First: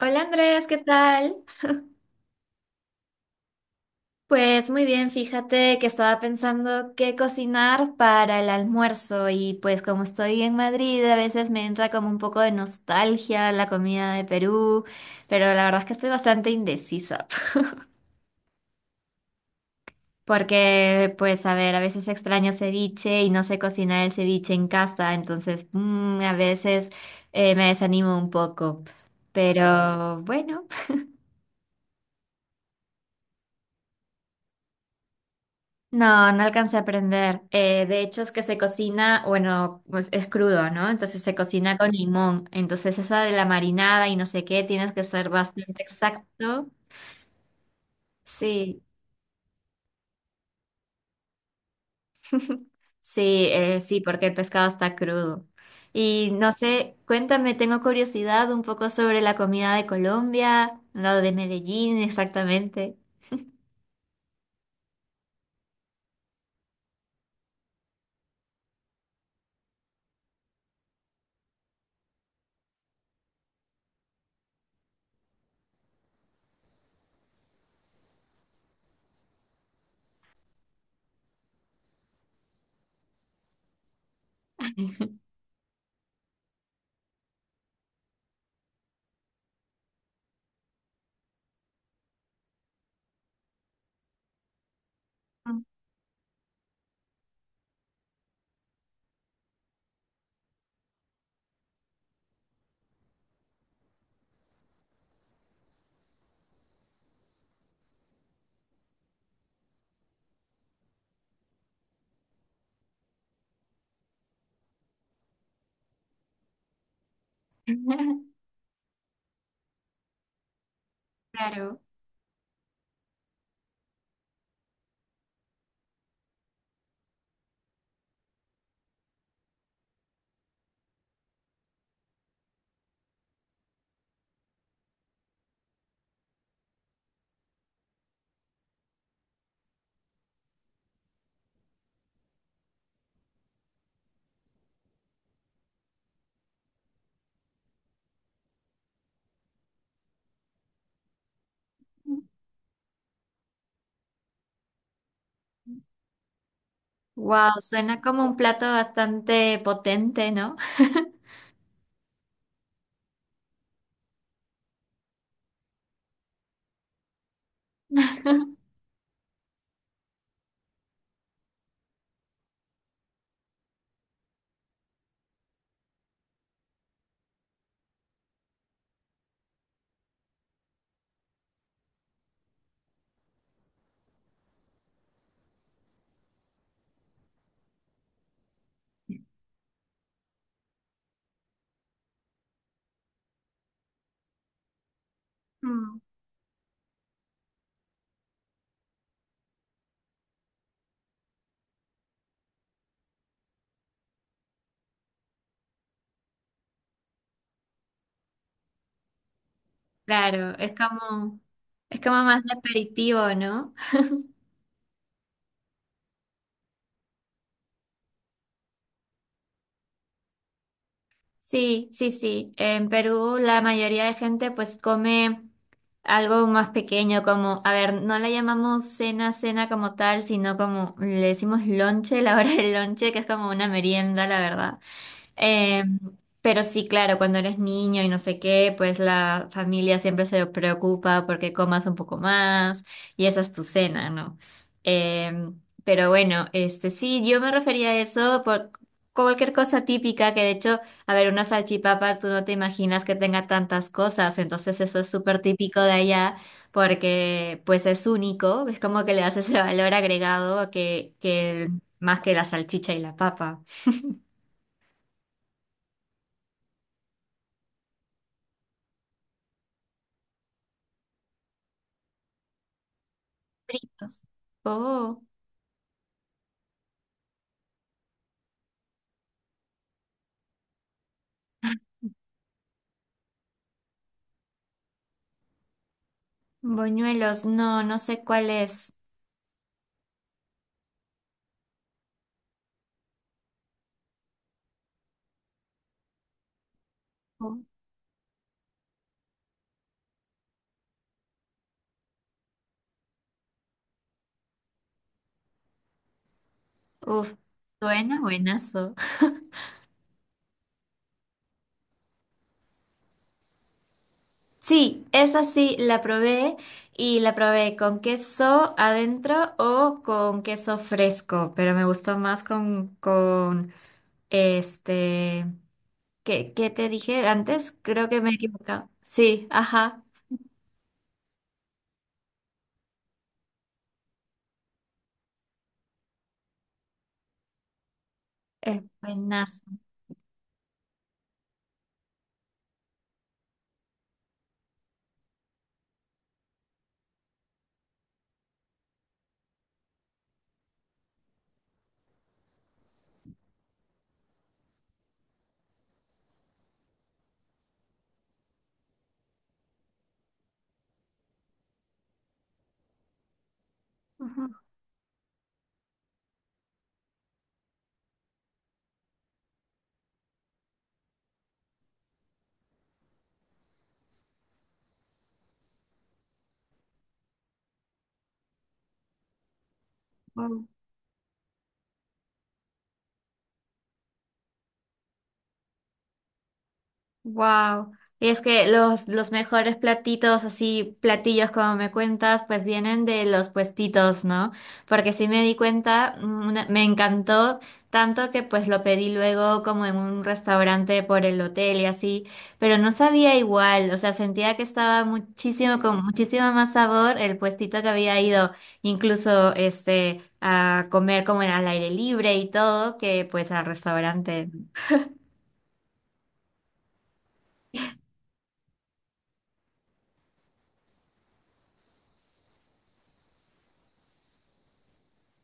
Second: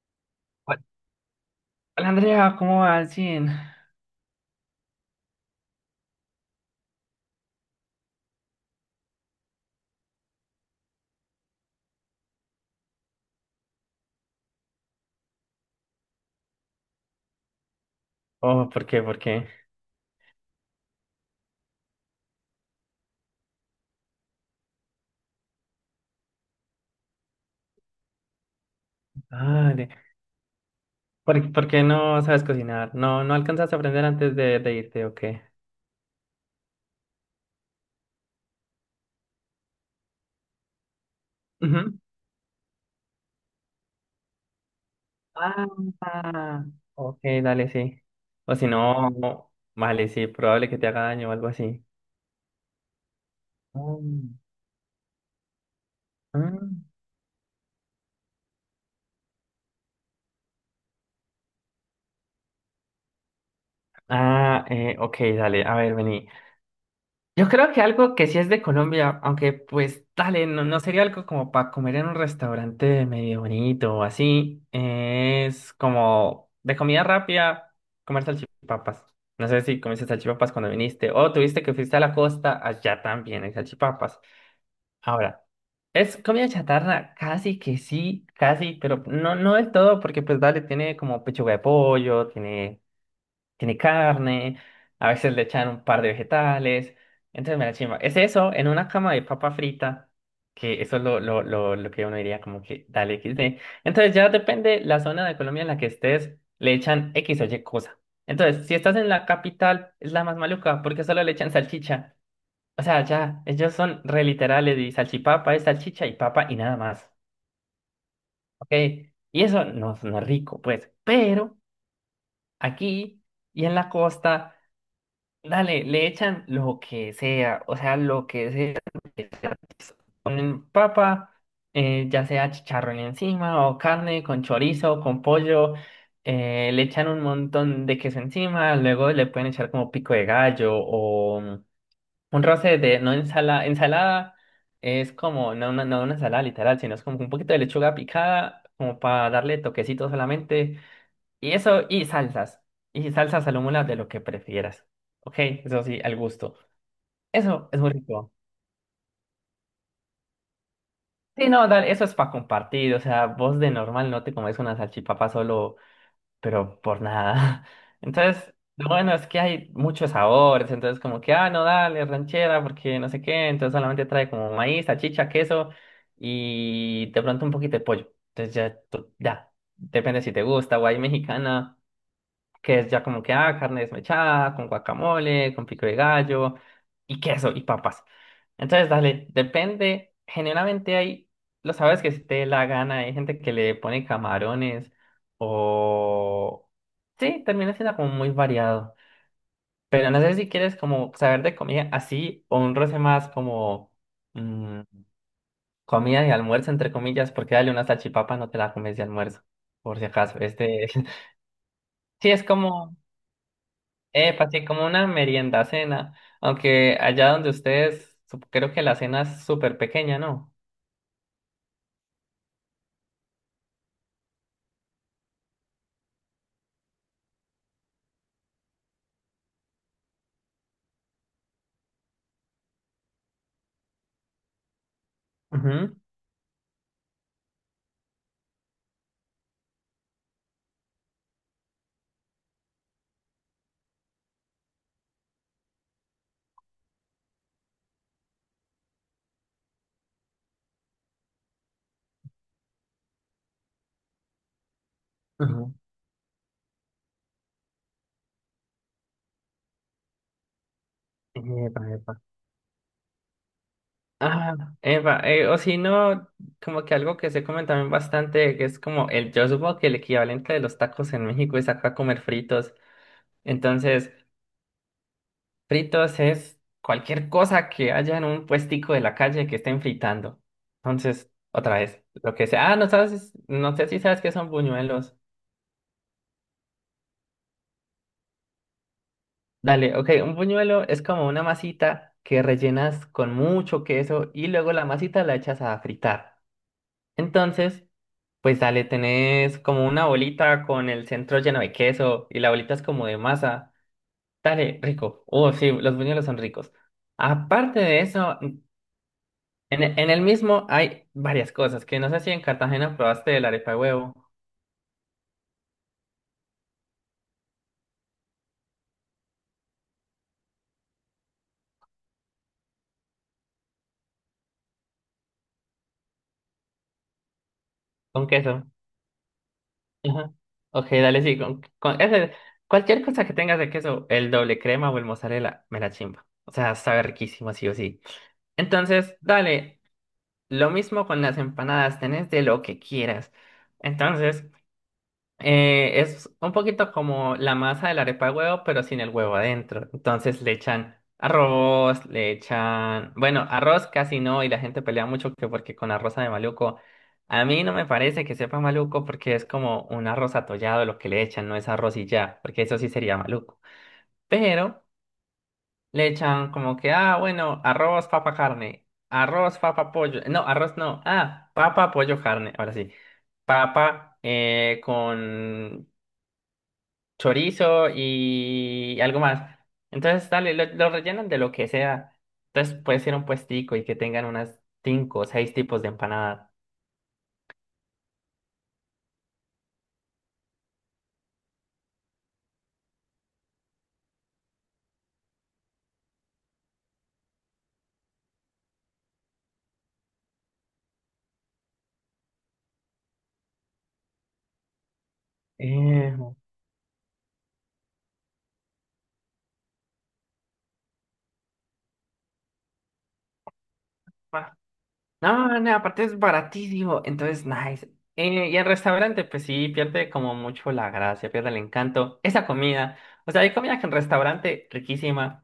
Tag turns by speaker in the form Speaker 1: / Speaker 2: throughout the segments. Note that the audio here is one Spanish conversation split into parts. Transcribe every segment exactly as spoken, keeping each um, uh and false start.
Speaker 1: Hola Andrés, ¿qué
Speaker 2: Hola
Speaker 1: tal?
Speaker 2: Andrea, ¿cómo va al fin?
Speaker 1: Pues muy bien, fíjate que estaba pensando qué cocinar para el almuerzo y pues como estoy en Madrid a veces me entra como un poco de nostalgia la comida de Perú, pero la verdad es que estoy bastante indecisa.
Speaker 2: Oh, ¿por qué? ¿Por qué?
Speaker 1: Porque pues a ver, a veces extraño ceviche y no sé cocinar el ceviche en casa, entonces mm, a veces eh, me desanimo un poco,
Speaker 2: Dale.
Speaker 1: pero bueno.
Speaker 2: ¿Por, por qué no sabes cocinar? ¿No, no alcanzaste a aprender antes de, de irte o qué?
Speaker 1: No, no alcancé a aprender. Eh, de hecho, es que se cocina, bueno, pues es crudo, ¿no? Entonces se cocina con
Speaker 2: Ujú.
Speaker 1: limón. Entonces esa de la marinada y no sé qué, tienes que ser bastante
Speaker 2: Ah,
Speaker 1: exacto.
Speaker 2: ok, dale, sí. O si
Speaker 1: Sí,
Speaker 2: no, vale, sí, probable que te haga daño o algo así.
Speaker 1: sí, eh, sí, porque el
Speaker 2: Mm.
Speaker 1: pescado está crudo. Y no
Speaker 2: Mm.
Speaker 1: sé, cuéntame, tengo curiosidad un poco sobre la comida de Colombia, lo de Medellín exactamente.
Speaker 2: Ah, eh, ok, dale, a ver, vení. Yo creo que algo que sí es de Colombia, aunque pues dale, no, no sería algo como para comer en un restaurante medio bonito o así, es como de comida rápida, comer salchipapas. No sé si comiste salchipapas cuando viniste o tuviste que fuiste a la costa, allá también hay salchipapas. Ahora, es comida chatarra, casi que sí, casi, pero no, no del todo, porque pues dale, tiene como pechuga de pollo, tiene tiene carne, a veces le echan un par de vegetales. Entonces me la chimba. Es eso, en una cama de papa frita, que eso es lo, lo, lo, lo que uno diría como que dale equis de. Entonces ya depende la zona de Colombia en la que estés, le echan X o Y cosa. Entonces, si estás en la capital, es la más maluca, porque solo le echan salchicha. O sea, ya, ellos son re literales y salchipapa es salchicha y papa y nada más. ¿Ok? Y eso no, no es rico, pues. Pero
Speaker 1: Claro.
Speaker 2: aquí y en la costa. Dale, le echan lo que sea, o sea, lo que sea. Le Ponen papa, eh, ya sea chicharrón encima o carne con chorizo, con pollo. Eh, le echan un montón de queso encima, luego le pueden echar como pico de gallo o mm, un roce de, no ensalada, ensalada es como, no, una no una ensalada literal, sino es como un poquito de lechuga picada, como para darle toquecito solamente y eso, y salsas. Y salsas al de lo que prefieras. Ok, eso sí, al gusto.
Speaker 1: Wow,
Speaker 2: Eso es muy
Speaker 1: suena como
Speaker 2: rico.
Speaker 1: un plato bastante potente, ¿no?
Speaker 2: Sí, no, dale, eso es para compartir. O sea, vos de normal no te comes una salchipapa solo, pero por nada. Entonces, lo bueno es que hay muchos sabores. Entonces, como que, ah, no, dale, ranchera, porque no sé qué. Entonces, solamente trae como maíz, salchicha, queso y de pronto un poquito de pollo. Entonces, ya, tú- ya. Depende si te gusta, o hay mexicana. Que es ya como que, ah, carne desmechada, con guacamole, con pico de gallo, y queso, y papas. Entonces, dale, depende, generalmente hay, lo sabes que si te dé la gana, hay gente que le pone camarones,
Speaker 1: Mm.
Speaker 2: o... Sí, termina siendo como muy variado. Pero no sé si quieres como saber de comida así, o un roce más como mm, comida de almuerzo, entre comillas, porque dale una salchipapa, no te la comes de almuerzo, por si acaso.
Speaker 1: Claro, es
Speaker 2: Este,
Speaker 1: como, es como
Speaker 2: sí,
Speaker 1: más
Speaker 2: es
Speaker 1: de
Speaker 2: como...
Speaker 1: aperitivo, ¿no?
Speaker 2: Epa, sí, como una merienda cena, aunque allá donde ustedes, sup- creo que la cena es súper pequeña, ¿no?
Speaker 1: Sí, sí, sí. En Perú la mayoría de gente pues come algo más pequeño, como, a ver, no le llamamos cena, cena como tal, sino como le decimos lonche, la hora del lonche, que es como una merienda, la verdad. Eh,
Speaker 2: Ujú.
Speaker 1: pero sí, claro, cuando eres niño y no sé qué, pues la familia siempre se preocupa porque comas un poco más y esa es tu cena, ¿no? Eh, pero bueno, este sí, yo me refería a eso por cualquier cosa típica que de hecho, a ver, una salchipapa, tú no te imaginas que tenga tantas cosas, entonces eso es súper
Speaker 2: Ujú.
Speaker 1: típico de allá porque pues es único, es como que le das ese valor agregado a que, que
Speaker 2: Epa, epa.
Speaker 1: más que la salchicha y la papa.
Speaker 2: Ah, epa, eh, o si no, como que algo que se come también bastante, que es como el, yo supongo que el equivalente de los tacos en México es acá comer fritos. Entonces,
Speaker 1: Fritos. Oh,
Speaker 2: fritos es cualquier cosa que haya en un puestico de la calle que estén fritando. Entonces, otra vez, lo que sea, ah, no sabes, no sé si sabes que son buñuelos.
Speaker 1: boñuelos, no, no sé cuál es.
Speaker 2: Dale, ok, un buñuelo es como una masita que rellenas con mucho queso y luego la masita la echas a fritar.
Speaker 1: Oh.
Speaker 2: Entonces, pues dale, tenés como una bolita con el centro lleno de queso y la bolita es como de masa. Dale, rico. Oh, sí, los buñuelos son ricos.
Speaker 1: Uf,
Speaker 2: Aparte de
Speaker 1: suena
Speaker 2: eso, en,
Speaker 1: buenazo.
Speaker 2: en el mismo hay varias cosas que no sé si en Cartagena probaste el arepa de huevo
Speaker 1: Sí, esa sí la probé y la probé con queso adentro o con queso fresco, pero me gustó más con, con este, ¿qué, qué te dije antes? Creo que
Speaker 2: con
Speaker 1: me he
Speaker 2: queso.
Speaker 1: equivocado. Sí, ajá,
Speaker 2: Ajá. Ok, dale, sí. Con, con ese, cualquier cosa que tengas de queso, el doble crema o el mozzarella, me la chimba. O sea, sabe riquísimo, sí o sí.
Speaker 1: es
Speaker 2: Entonces,
Speaker 1: buenazo.
Speaker 2: dale, lo mismo con las empanadas, tenés de lo que quieras. Entonces, eh, es un poquito como la masa de la arepa de huevo, pero sin el huevo adentro. Entonces le echan arroz, le echan... Bueno, arroz casi no, y la gente pelea mucho que porque con arroz de maluco. A mí no me parece que sepa maluco porque es como un arroz atollado lo que le echan, no es arroz y ya, porque eso sí sería maluco. Pero le echan como que, ah, bueno, arroz, papa, carne, arroz, papa, pollo. No, arroz no, ah, papa, pollo, carne, ahora sí papa eh, con chorizo y algo más. Entonces, dale,
Speaker 1: Ujú.
Speaker 2: lo, lo rellenan de lo que sea. Entonces, puede ser un puestico y que tengan unas cinco o seis tipos de empanadas.
Speaker 1: Wow. Y es que los, los mejores platitos, así platillos como me cuentas, pues vienen de los puestitos, ¿no? Porque sí me di cuenta, mm, una- me encantó tanto que pues lo pedí luego como en un restaurante por el hotel y así, pero no sabía igual, o sea, sentía que estaba muchísimo, con
Speaker 2: Eh,
Speaker 1: muchísimo más sabor el puestito que había ido, incluso este, a comer como al aire libre y todo, que pues al restaurante.
Speaker 2: ah, no, no, aparte es baratísimo, entonces, nice. Eh, y el restaurante, pues sí, pierde como mucho la gracia, pierde el encanto. Esa comida, o sea, hay comida que en restaurante riquísima.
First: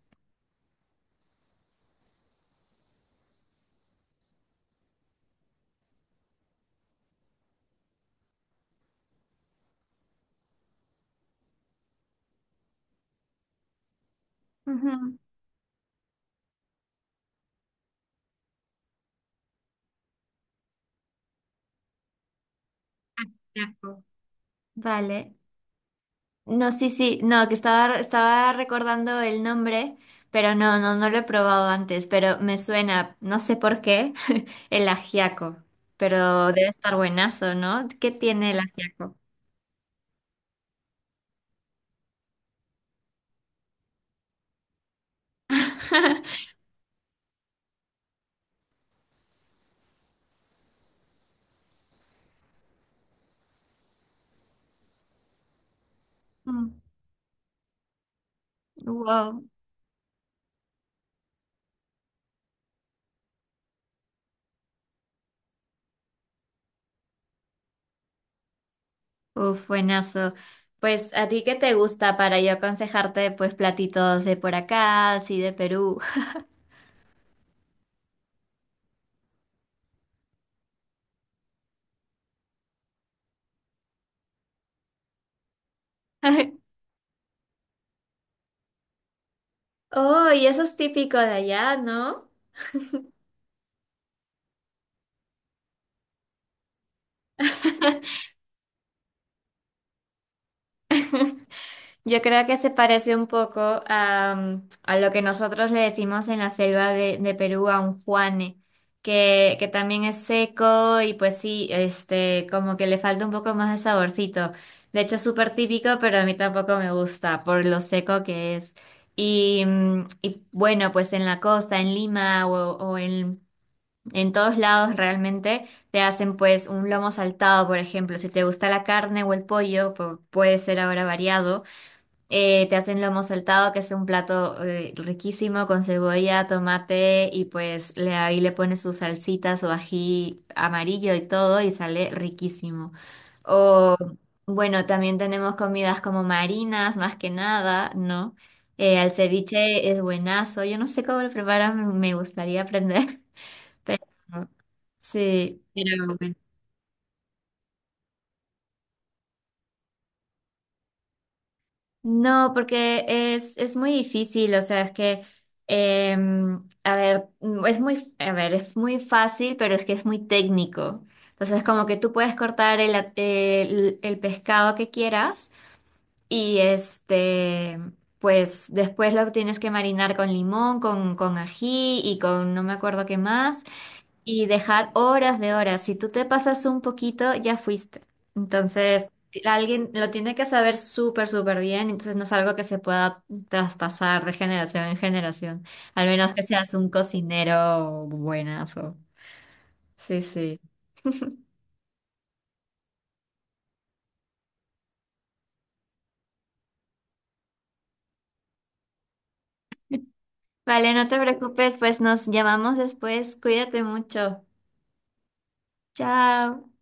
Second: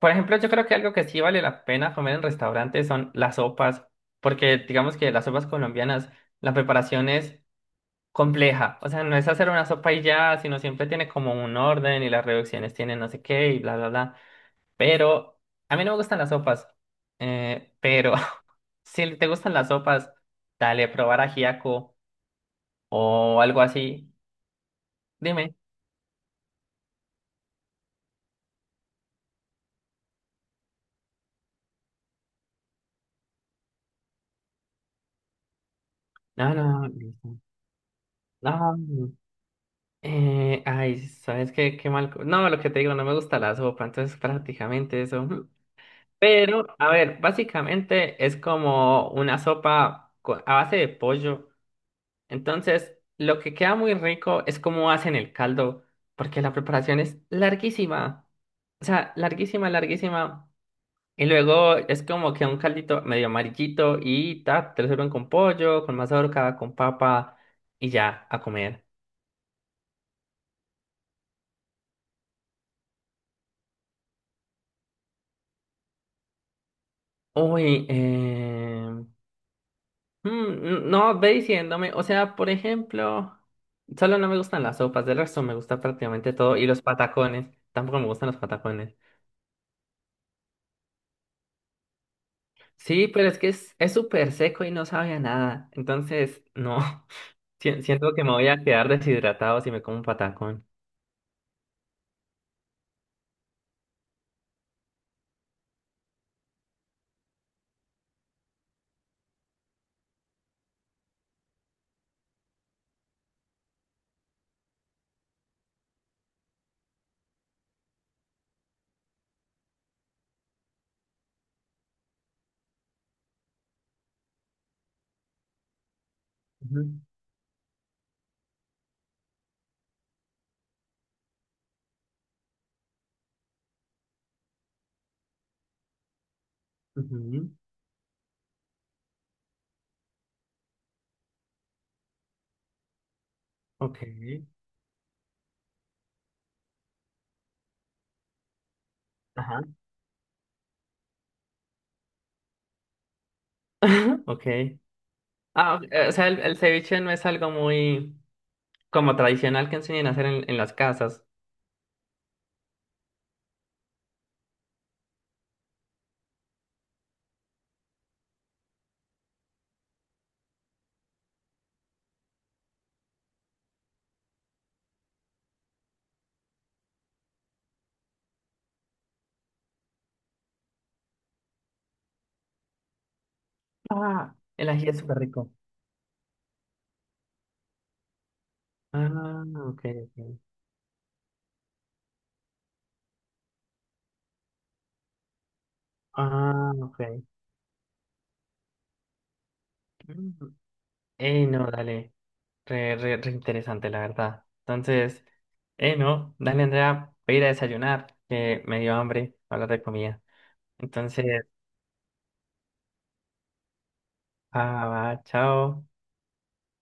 Speaker 2: Por ejemplo, yo creo que algo que sí vale la pena comer en restaurante son las sopas, porque digamos que las sopas colombianas, la preparación es compleja. O sea, no es hacer una sopa y ya, sino siempre tiene como un orden y las reducciones tienen no sé qué y bla, bla, bla.
Speaker 1: Ujú.
Speaker 2: Pero a mí no me gustan las sopas. Eh, pero si te gustan las sopas, dale, probar ajiaco o algo así.
Speaker 1: Vale.
Speaker 2: Dime.
Speaker 1: No, sí, sí, no, que estaba, estaba recordando el nombre, pero no, no, no lo he probado antes, pero me suena, no sé por qué, el ajiaco, pero
Speaker 2: No,
Speaker 1: debe
Speaker 2: no,
Speaker 1: estar
Speaker 2: listo.
Speaker 1: buenazo, ¿no? ¿Qué tiene el
Speaker 2: No. No.
Speaker 1: ajiaco?
Speaker 2: Eh, ay, ¿sabes qué? Qué mal. co- No, lo que te digo, no me gusta la sopa, entonces prácticamente eso. Mm. Pero, a ver, básicamente es como una sopa co- a base de pollo. Entonces, lo que queda muy rico es cómo hacen el caldo, porque la
Speaker 1: Mm,
Speaker 2: preparación es larguísima. O sea,
Speaker 1: wow,
Speaker 2: larguísima, larguísima. Y luego es como que un caldito medio amarillito y ta, te lo sirven con pollo, con mazorca, con papa y ya, a comer.
Speaker 1: uf, buenazo. Pues, ¿a ti qué te gusta para yo aconsejarte, pues, platitos de por acá, así de Perú?
Speaker 2: Uy, eh... mm, no, ve diciéndome. O sea, por ejemplo, solo no me gustan las sopas, del resto me gusta prácticamente todo. Y los patacones, tampoco me gustan los patacones.
Speaker 1: Oh, y eso es típico de allá, ¿no?
Speaker 2: Sí, pero es que es es súper seco y no sabe a nada. Entonces, no, Si- siento que me voy a quedar deshidratado si me como un patacón.
Speaker 1: Yo creo que se parece un poco a, a lo que nosotros le decimos en la selva de, de Perú a un juane, que, que también es seco y pues sí, este, como que le falta un poco más de saborcito. De hecho, es súper típico, pero a mí tampoco me gusta por lo seco que es. Y, mm, y bueno, pues en la costa, en Lima o, o en, en todos lados realmente te hacen pues un
Speaker 2: Ujú,
Speaker 1: lomo saltado, por ejemplo. Si te gusta la carne o el pollo, pu- puede ser ahora variado. Eh, te hacen lomo saltado, que es un plato eh, riquísimo con cebolla, tomate y
Speaker 2: ujú,
Speaker 1: pues le, ahí le pones su salsita, su ají amarillo y todo y sale riquísimo. O
Speaker 2: ok.
Speaker 1: bueno, también tenemos comidas como marinas, más que nada, ¿no? Eh, el
Speaker 2: Ajá.
Speaker 1: ceviche es buenazo. Yo no sé cómo lo preparan, me gustaría aprender, pero
Speaker 2: Ok.
Speaker 1: sí,
Speaker 2: Ah, ok,
Speaker 1: pero
Speaker 2: eh, o sea,
Speaker 1: bueno.
Speaker 2: el, el ceviche no es algo muy como tradicional que enseñan a hacer en, en las casas.
Speaker 1: No, porque es, es muy difícil, o sea, es que, em, a ver, mm, es muy, a ver, es muy fácil, pero es que es muy técnico. Entonces, como que tú puedes cortar el, a- el, el pescado que quieras y este, pues después lo tienes que marinar con limón, con, con ají y con no me acuerdo qué más.
Speaker 2: Ah,
Speaker 1: Y
Speaker 2: el ají
Speaker 1: dejar
Speaker 2: es súper
Speaker 1: horas
Speaker 2: rico.
Speaker 1: de horas. Si tú te pasas un poquito, ya fuiste. Entonces,
Speaker 2: Ah, ok,
Speaker 1: alguien lo
Speaker 2: ok.
Speaker 1: tiene que saber súper, súper bien. Entonces, no es algo que se pueda traspasar de generación en generación. Al menos que
Speaker 2: Ah,
Speaker 1: seas un
Speaker 2: ok.
Speaker 1: cocinero buenazo. Sí,
Speaker 2: Mm.
Speaker 1: sí.
Speaker 2: Ey, no, dale. Re, re, re interesante, la verdad. Entonces, eh, no, dale, Andrea, voy a ir a desayunar, que me dio hambre hablar de comida.
Speaker 1: Vale, no te
Speaker 2: Entonces,
Speaker 1: preocupes, pues nos llamamos después. Cuídate mucho.
Speaker 2: ah, va, chao.
Speaker 1: Chao.